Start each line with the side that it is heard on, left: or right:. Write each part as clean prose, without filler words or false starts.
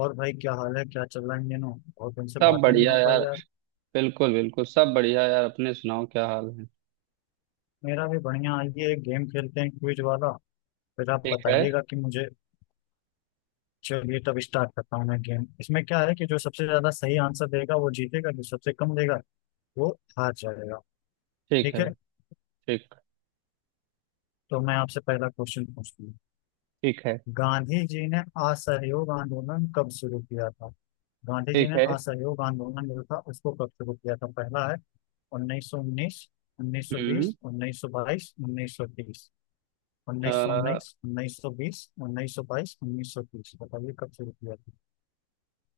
left: और भाई, क्या हाल है? क्या चल रहा है इन दिनों? बहुत दिन से
right: सब
left: बातें नहीं
right: बढ़िया
left: हो पाई,
right: यार।
left: यार।
right: बिल्कुल बिल्कुल सब बढ़िया यार, अपने सुनाओ क्या हाल है।
left: मेरा भी बढ़िया। आइए, एक गेम खेलते हैं, क्विज वाला। फिर आप
right: ठीक है।
left: बताइएगा कि मुझे। चलिए, तब स्टार्ट करता हूँ मैं गेम। इसमें क्या है कि जो सबसे ज्यादा सही आंसर देगा वो जीतेगा, जो सबसे कम देगा वो हार जाएगा।
right: ठीक
left: ठीक
right: है।
left: है।
right: ठीक।
left: तो मैं आपसे पहला क्वेश्चन पूछती हूँ।
right: ठीक है।
left: गांधी जी ने असहयोग आंदोलन कब शुरू किया था? गांधी जी
right: ठीक
left: ने
right: है।
left: असहयोग आंदोलन जो था उसको कब शुरू किया था? पहला है 1919, उन्नीस सौ
right: हम्म
left: बीस 1922, 1930। उन्नीस सौ
right: अ,
left: उन्नीस, उन्नीस सौ बीस, उन्नीस सौ बाईस, उन्नीस सौ तीस। बताइए कब शुरू किया था।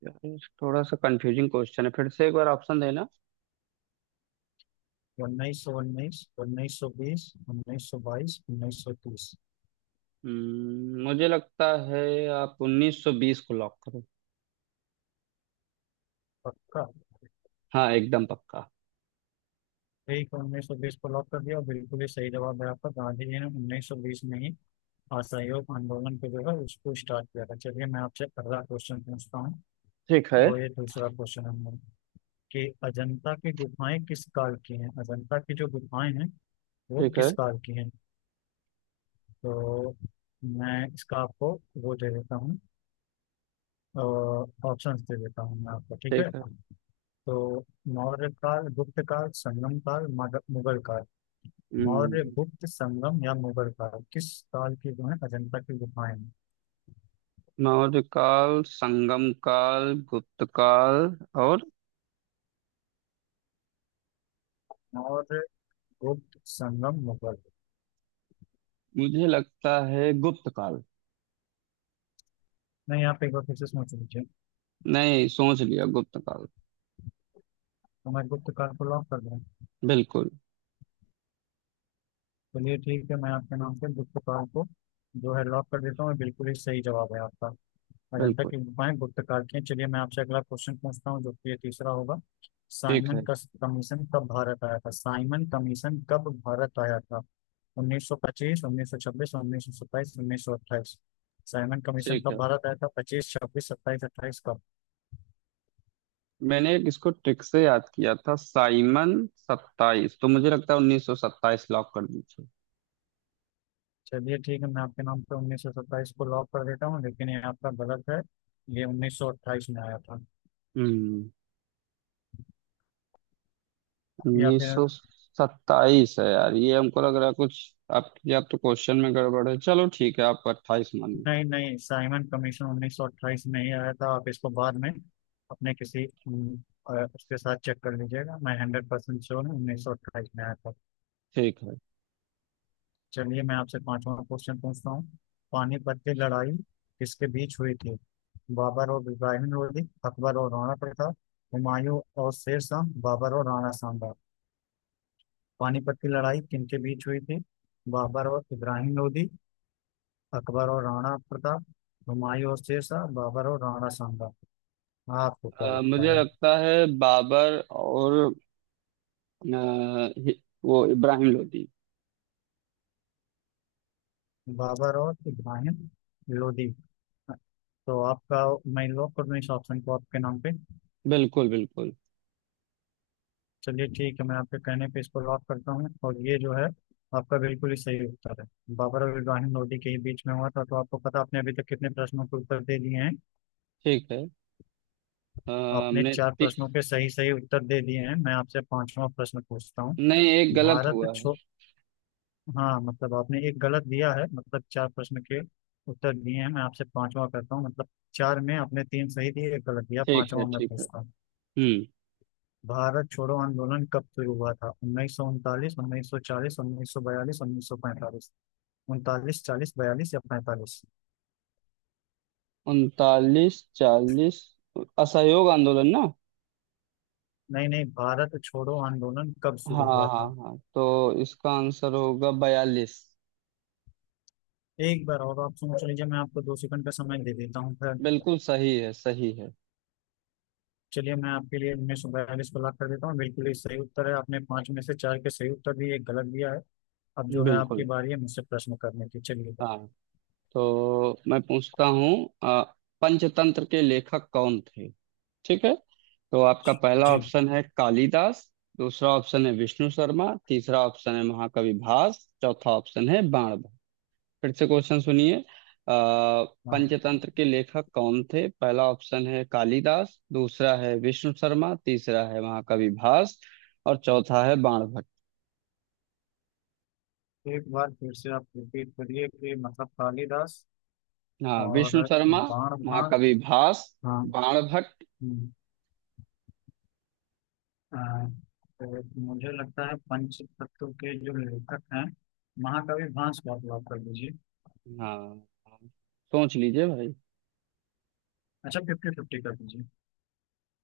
right: यार, थोड़ा सा कंफ्यूजिंग क्वेश्चन है, फिर से एक बार ऑप्शन देना।
left: उन्नीस सौ उन्नीस, उन्नीस सौ बीस, उन्नीस सौ बाईस, उन्नीस सौ तीस।
right: मुझे लगता है आप 1920 को लॉक करो।
left: पक्का?
right: हाँ एकदम पक्का।
left: ठीक है, 1920 को लॉक कर दिया। बिल्कुल ही सही जवाब है आपका। गांधी जी ने 1920 में ही असहयोग आंदोलन को जो है उसको स्टार्ट किया था। चलिए, मैं आपसे अगला क्वेश्चन पूछता हूँ।
right: ठीक है।
left: और ये दूसरा क्वेश्चन हम, कि अजंता की गुफाएं किस काल की हैं? अजंता की जो गुफाएं हैं वो
right: ठीक है।
left: किस काल की हैं? तो मैं इसका आपको वो दे देता हूँ, ऑप्शंस दे देता हूँ मैं आपको। ठीक
right: ठीक
left: है।
right: है।
left: तो मौर्य काल, गुप्त काल, संगम काल, मुगल काल। मौर्य,
right: हम्म,
left: गुप्त, संगम या मुगल काल, किस काल की जो है अजंता की गुफाएं हैं?
right: मौर्य काल, संगम काल, गुप्त काल और
left: मौर्य, गुप्त, संगम, मुगल।
right: मुझे लगता है गुप्त काल।
left: नहीं, आप एक बार फिर से सोच लीजिए।
right: नहीं सोच लिया, गुप्त काल।
left: तो मैं गुप्त काल को लॉक कर दूँ?
right: बिल्कुल
left: चलिए ठीक है, मैं आपके नाम से गुप्त काल को जो है लॉक कर देता हूँ। बिल्कुल ही सही जवाब है आपका। अजंता
right: बिल्कुल।
left: की गुफाएं गुप्तकाल की हैं। चलिए, मैं आपसे अगला क्वेश्चन पूछता हूँ जो कि ये तीसरा होगा।
right: ठीक
left: साइमन
right: है।
left: कमीशन कब भारत आया था? साइमन कमीशन कब भारत आया था? 1925, 1926, 1927, 1928। साइमन कमीशन
right: ठीक
left: कब
right: है।
left: भारत आया था? 25, 26, 27, 28, कब?
right: मैंने एक इसको ट्रिक से याद किया था, साइमन सत्ताईस, तो मुझे लगता है उन्नीस सौ सत्ताईस लॉक कर दीजिए।
left: चलिए ठीक है, मैं आपके नाम पे 1927 को लॉक कर देता हूँ, लेकिन ये आपका गलत है। ये 1928 में आया था।
right: हम्म।
left: या
right: उन्नीस
left: फिर,
right: सौ सत्ताईस है यार ये, हमको लग रहा है कुछ आपकी। आप या तो क्वेश्चन में गड़बड़ है, चलो ठीक है आप अट्ठाईस मानिए।
left: नहीं नहीं, साइमन कमीशन 1928 में ही आया था। आप इसको बाद में अपने किसी उसके साथ चेक कर लीजिएगा। मैं 100% श्योर हूँ, 1928 में आया था।
right: ठीक है।
left: चलिए, मैं आपसे पांचवा क्वेश्चन पूछता हूँ। पानीपत की लड़ाई किसके बीच हुई थी? बाबर और इब्राहिम लोधी, अकबर और राणा प्रताप, हुमायूं और शेर शाह, बाबर और राणा सांबा। पानीपत की लड़ाई किनके बीच हुई थी? बाबर और इब्राहिम लोधी, अकबर और राणा प्रताप, हुमायूं और शेर शाह, बाबर और राणा सांबा। आपको क्या लगता
right: मुझे
left: है?
right: लगता है बाबर और अ, हि- वो इब्राहिम लोदी।
left: बाबर और इब्राहिम लोदी। तो आपका मैं लॉक कर दूं इस ऑप्शन को आपके नाम पे?
right: बिल्कुल बिल्कुल।
left: चलिए ठीक है, मैं आपके कहने पे इसको लॉक करता हूँ, और ये जो है आपका बिल्कुल ही सही उत्तर है। बाबर और इब्राहिम लोदी के ही बीच में हुआ था। तो आपको पता, आपने अभी तक कितने प्रश्नों के उत्तर दे दिए हैं?
right: ठीक है।
left: आपने
right: हमने
left: चार प्रश्नों के सही सही उत्तर दे दिए हैं। मैं आपसे पांचवा प्रश्न पूछता हूँ।
right: नहीं एक गलत
left: भारत
right: हुआ है।
left: छो हाँ, मतलब आपने एक गलत दिया है, मतलब 4 प्रश्न के उत्तर दिए हैं। मैं आपसे पांचवा करता हूँ, मतलब चार में आपने तीन सही दिए, एक गलत दिया,
right: ठीक है।
left: पांचवा मैं
right: ठीक है।
left: पूछता हूँ।
right: हम्म।
left: भारत छोड़ो आंदोलन कब शुरू हुआ था? 1939, 1940, 1942, 1945। उनतालीस, चालीस, बयालीस या पैंतालीस?
right: उनतालीस, चालीस, असहयोग आंदोलन ना।
left: नहीं नहीं, भारत छोड़ो आंदोलन कब
right: हाँ
left: शुरू हुआ
right: हाँ
left: था?
right: हाँ, तो इसका आंसर होगा बयालीस।
left: एक बार और आप सोच लीजिए, मैं आपको 2 सेकंड का समय दे देता हूँ फिर।
right: बिल्कुल सही है सही है।
left: चलिए, मैं आपके लिए 1942 को लॉक कर देता हूँ। बिल्कुल ही सही उत्तर है, आपने 5 में से 4 के सही उत्तर दिए, एक गलत दिया है। अब जो है आपकी
right: बिल्कुल।
left: बारी है मुझसे प्रश्न करने की। चलिए।
right: हाँ, तो मैं पूछता हूँ अ, पंचतंत्र के लेखक कौन थे। ठीक है। तो आपका पहला
left: जी।
right: ऑप्शन है कालिदास, दूसरा ऑप्शन है विष्णु शर्मा, तीसरा ऑप्शन है महाकवि भास, चौथा ऑप्शन है बाण। फिर से क्वेश्चन सुनिए।
left: हाँ।
right: पंचतंत्र के लेखक कौन थे? पहला ऑप्शन है कालिदास, दूसरा है विष्णु शर्मा, तीसरा है महाकवि भास और चौथा है बाणभट्ट।
left: एक बार फिर से आप रिपीट करिए कि मतलब कालिदास
right: हाँ,
left: और
right: विष्णु शर्मा,
left: बाण भाग।
right: महाकवि भास,
left: हाँ।
right: बाणभट्ट।
left: हम्म, आ, तो मुझे लगता है पंच तत्व के जो लेखक हैं महाकवि भास को आप लॉक कर दीजिए।
right: हाँ। सोच लीजिए भाई।
left: अच्छा, फिफ्टी फिफ्टी कर दीजिए।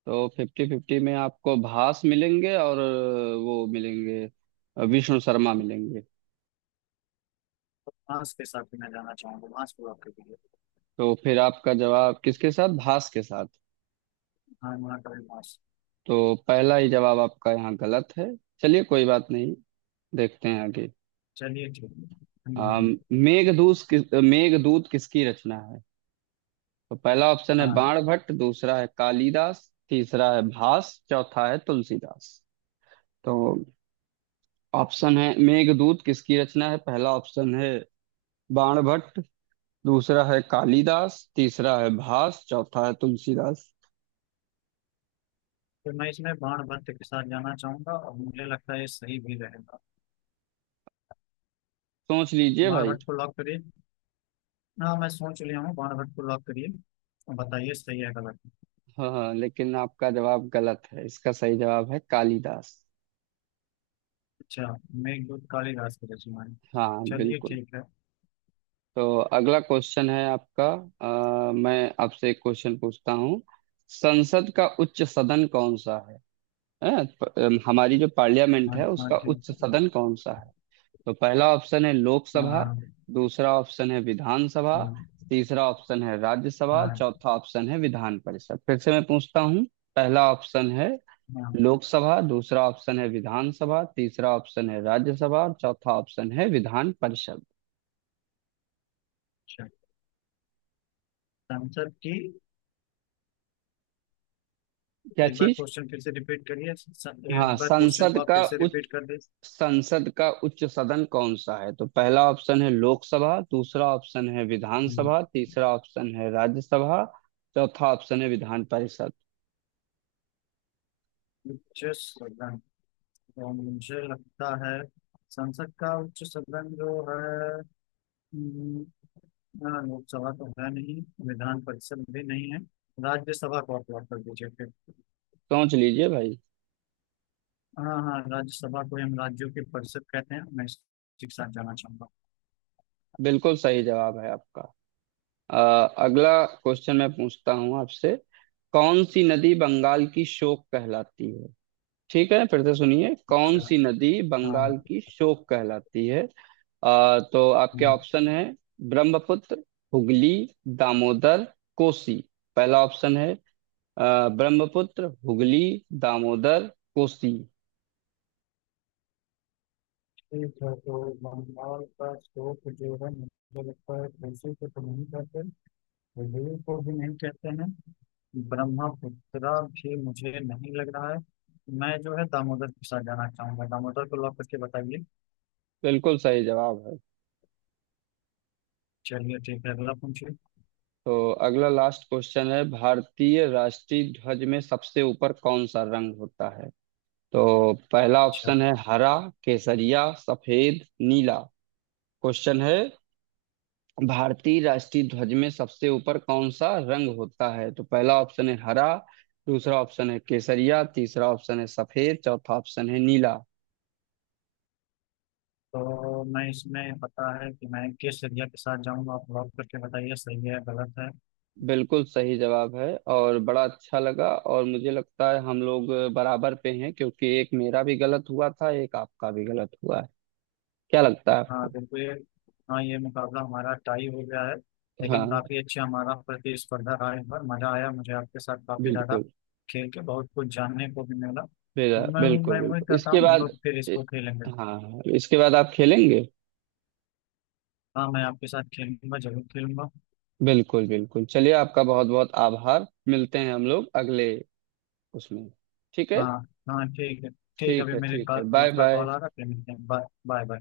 right: तो फिफ्टी फिफ्टी में आपको भास मिलेंगे और वो मिलेंगे, विष्णु शर्मा मिलेंगे।
left: भास के साथ ही मैं जाना चाहूंगा, भास को लॉक कर दीजिए।
right: तो फिर आपका जवाब किसके साथ, भास के साथ?
left: हाँ, महाकवि भास।
right: तो पहला ही जवाब आपका यहाँ गलत है। चलिए कोई बात नहीं, देखते हैं अभी।
left: चलिए ठीक है।
right: हम।
left: हम्म,
right: मेघदूत किसकी रचना है? तो पहला ऑप्शन है
left: हाँ,
right: बाणभट्ट, दूसरा है कालिदास, तीसरा है भास, चौथा है तुलसीदास। तो ऑप्शन है, मेघदूत किसकी रचना है? पहला ऑप्शन है बाणभट्ट, दूसरा है कालिदास, तीसरा है भास, चौथा है तुलसीदास।
left: तो मैं इसमें बाण भट्ट के साथ जाना चाहूंगा और मुझे लगता है ये सही भी रहेगा।
right: सोच लीजिए
left: बाण
right: भाई।
left: भट्ट को लॉक करिए। हाँ, मैं सोच लिया हूँ, बाण भट्ट को लॉक करिए और बताइए, सही है गलत?
right: हाँ हाँ, लेकिन आपका जवाब गलत है, इसका सही जवाब है कालिदास।
left: अच्छा, मेघदूत काली घास के रचना है?
right: हाँ
left: चलिए
right: बिल्कुल।
left: ठीक है।
right: तो अगला क्वेश्चन है आपका। मैं आपसे एक क्वेश्चन पूछता हूँ, संसद का उच्च सदन कौन सा है? हैं? हमारी जो पार्लियामेंट
left: हाँ।
right: है
left: हाँ,
right: उसका
left: ठीक
right: उच्च
left: है।
right: सदन कौन सा है? तो पहला ऑप्शन है लोकसभा,
left: हाँ।
right: दूसरा ऑप्शन है विधानसभा,
left: हाँ
right: तीसरा ऑप्शन है राज्यसभा,
left: हाँ
right: चौथा ऑप्शन है विधान परिषद। फिर से मैं पूछता हूँ, पहला ऑप्शन है
left: हाँ
right: लोकसभा, दूसरा ऑप्शन है विधानसभा, तीसरा ऑप्शन है राज्यसभा और चौथा ऑप्शन है विधान परिषद।
left: अच्छा। संसद की?
right: क्या
left: एक बार
right: चीज?
left: क्वेश्चन फिर से रिपीट करिए।
right: हाँ,
left: एक बार क्वेश्चन को आप फिर से रिपीट कर दीजिए।
right: संसद का उच्च सदन कौन सा है? तो पहला ऑप्शन है लोकसभा, दूसरा ऑप्शन है विधानसभा,
left: हाँ।
right: तीसरा ऑप्शन है राज्यसभा, चौथा ऑप्शन है विधान परिषद।
left: उच्च सदन? तो मुझे लगता है संसद का उच्च सदन जो है, हम्म, हाँ, लोकसभा तो है नहीं, विधान परिषद भी नहीं है, राज्यसभा को आप अलॉट कर दीजिए फिर।
right: सोच लीजिए भाई।
left: हाँ हाँ, राज्यसभा को हम राज्यों की परिषद कहते हैं, मैं इसके साथ जाना चाहूंगा।
right: बिल्कुल सही जवाब है आपका। अगला क्वेश्चन मैं पूछता हूँ आपसे, कौन सी नदी बंगाल की शोक कहलाती है? ठीक है, फिर से सुनिए, कौन
left: अच्छा।
right: सी नदी
left: हाँ।
right: बंगाल की शोक कहलाती है? तो आपके
left: हाँ।
right: ऑप्शन है ब्रह्मपुत्र, हुगली, दामोदर, कोसी। पहला ऑप्शन है ब्रह्मपुत्र, हुगली, दामोदर, कोसी।
left: ठीक है, तो बंगाल का स्रोत जो है, मुझे लगता है तुलसी को तो नहीं कहते, हृदय को भी नहीं कहते हैं, ब्रह्मपुत्रा भी मुझे नहीं लग रहा है, मैं जो है दामोदर के साथ जाना चाहूंगा। दामोदर को लॉक करके बताइए।
right: बिल्कुल सही जवाब है।
left: चलिए ठीक है, अगला पूछिए।
right: तो अगला लास्ट क्वेश्चन है, भारतीय राष्ट्रीय ध्वज में सबसे ऊपर कौन सा रंग होता है? तो पहला
left: अच्छा।
right: ऑप्शन है हरा, केसरिया, सफेद, नीला। क्वेश्चन है, भारतीय राष्ट्रीय ध्वज में सबसे ऊपर कौन सा रंग होता है? तो पहला ऑप्शन है हरा, दूसरा ऑप्शन है केसरिया, तीसरा ऑप्शन है सफेद, चौथा ऑप्शन है नीला।
left: तो मैं इसमें पता है कि मैं किस एरिया के साथ जाऊंगा, आप लॉक करके बताइए सही है गलत है।
right: बिल्कुल सही जवाब है। और बड़ा अच्छा लगा, और मुझे लगता है हम लोग बराबर पे हैं, क्योंकि एक मेरा भी गलत हुआ था, एक आपका भी गलत हुआ है। क्या लगता है
left: हाँ,
right: आपको?
left: बिल्कुल। ये, हाँ, ये मुकाबला हमारा टाई हो गया है। लेकिन
right: हाँ
left: काफ़ी अच्छा हमारा प्रतिस्पर्धा रहा, इस बार मज़ा आया मुझे आपके साथ काफ़ी ज़्यादा।
right: बिल्कुल।
left: खेल के बहुत कुछ जानने को भी मिला, तो
right: बिल्कुल
left: मैं
right: बिल्कुल
left: मैं उम्मीद
right: बिल्कुल
left: करता
right: इसके
left: हूँ हम
right: बाद।
left: लोग फिर इसको खेलेंगे।
right: हाँ इसके बाद आप खेलेंगे।
left: हाँ, मैं आपके साथ खेलूंगा, जरूर खेलूंगा।
right: बिल्कुल बिल्कुल, चलिए आपका बहुत बहुत आभार, मिलते हैं हम लोग अगले उसमें। ठीक है।
left: हाँ। हाँ, ठीक है। ठीक है,
right: ठीक
left: अभी
right: है।
left: मेरे
right: ठीक है, बाय
left: दोस्त का कॉल
right: बाय।
left: आ रहा है, फिर मिलते हैं, बाय बाय बाय।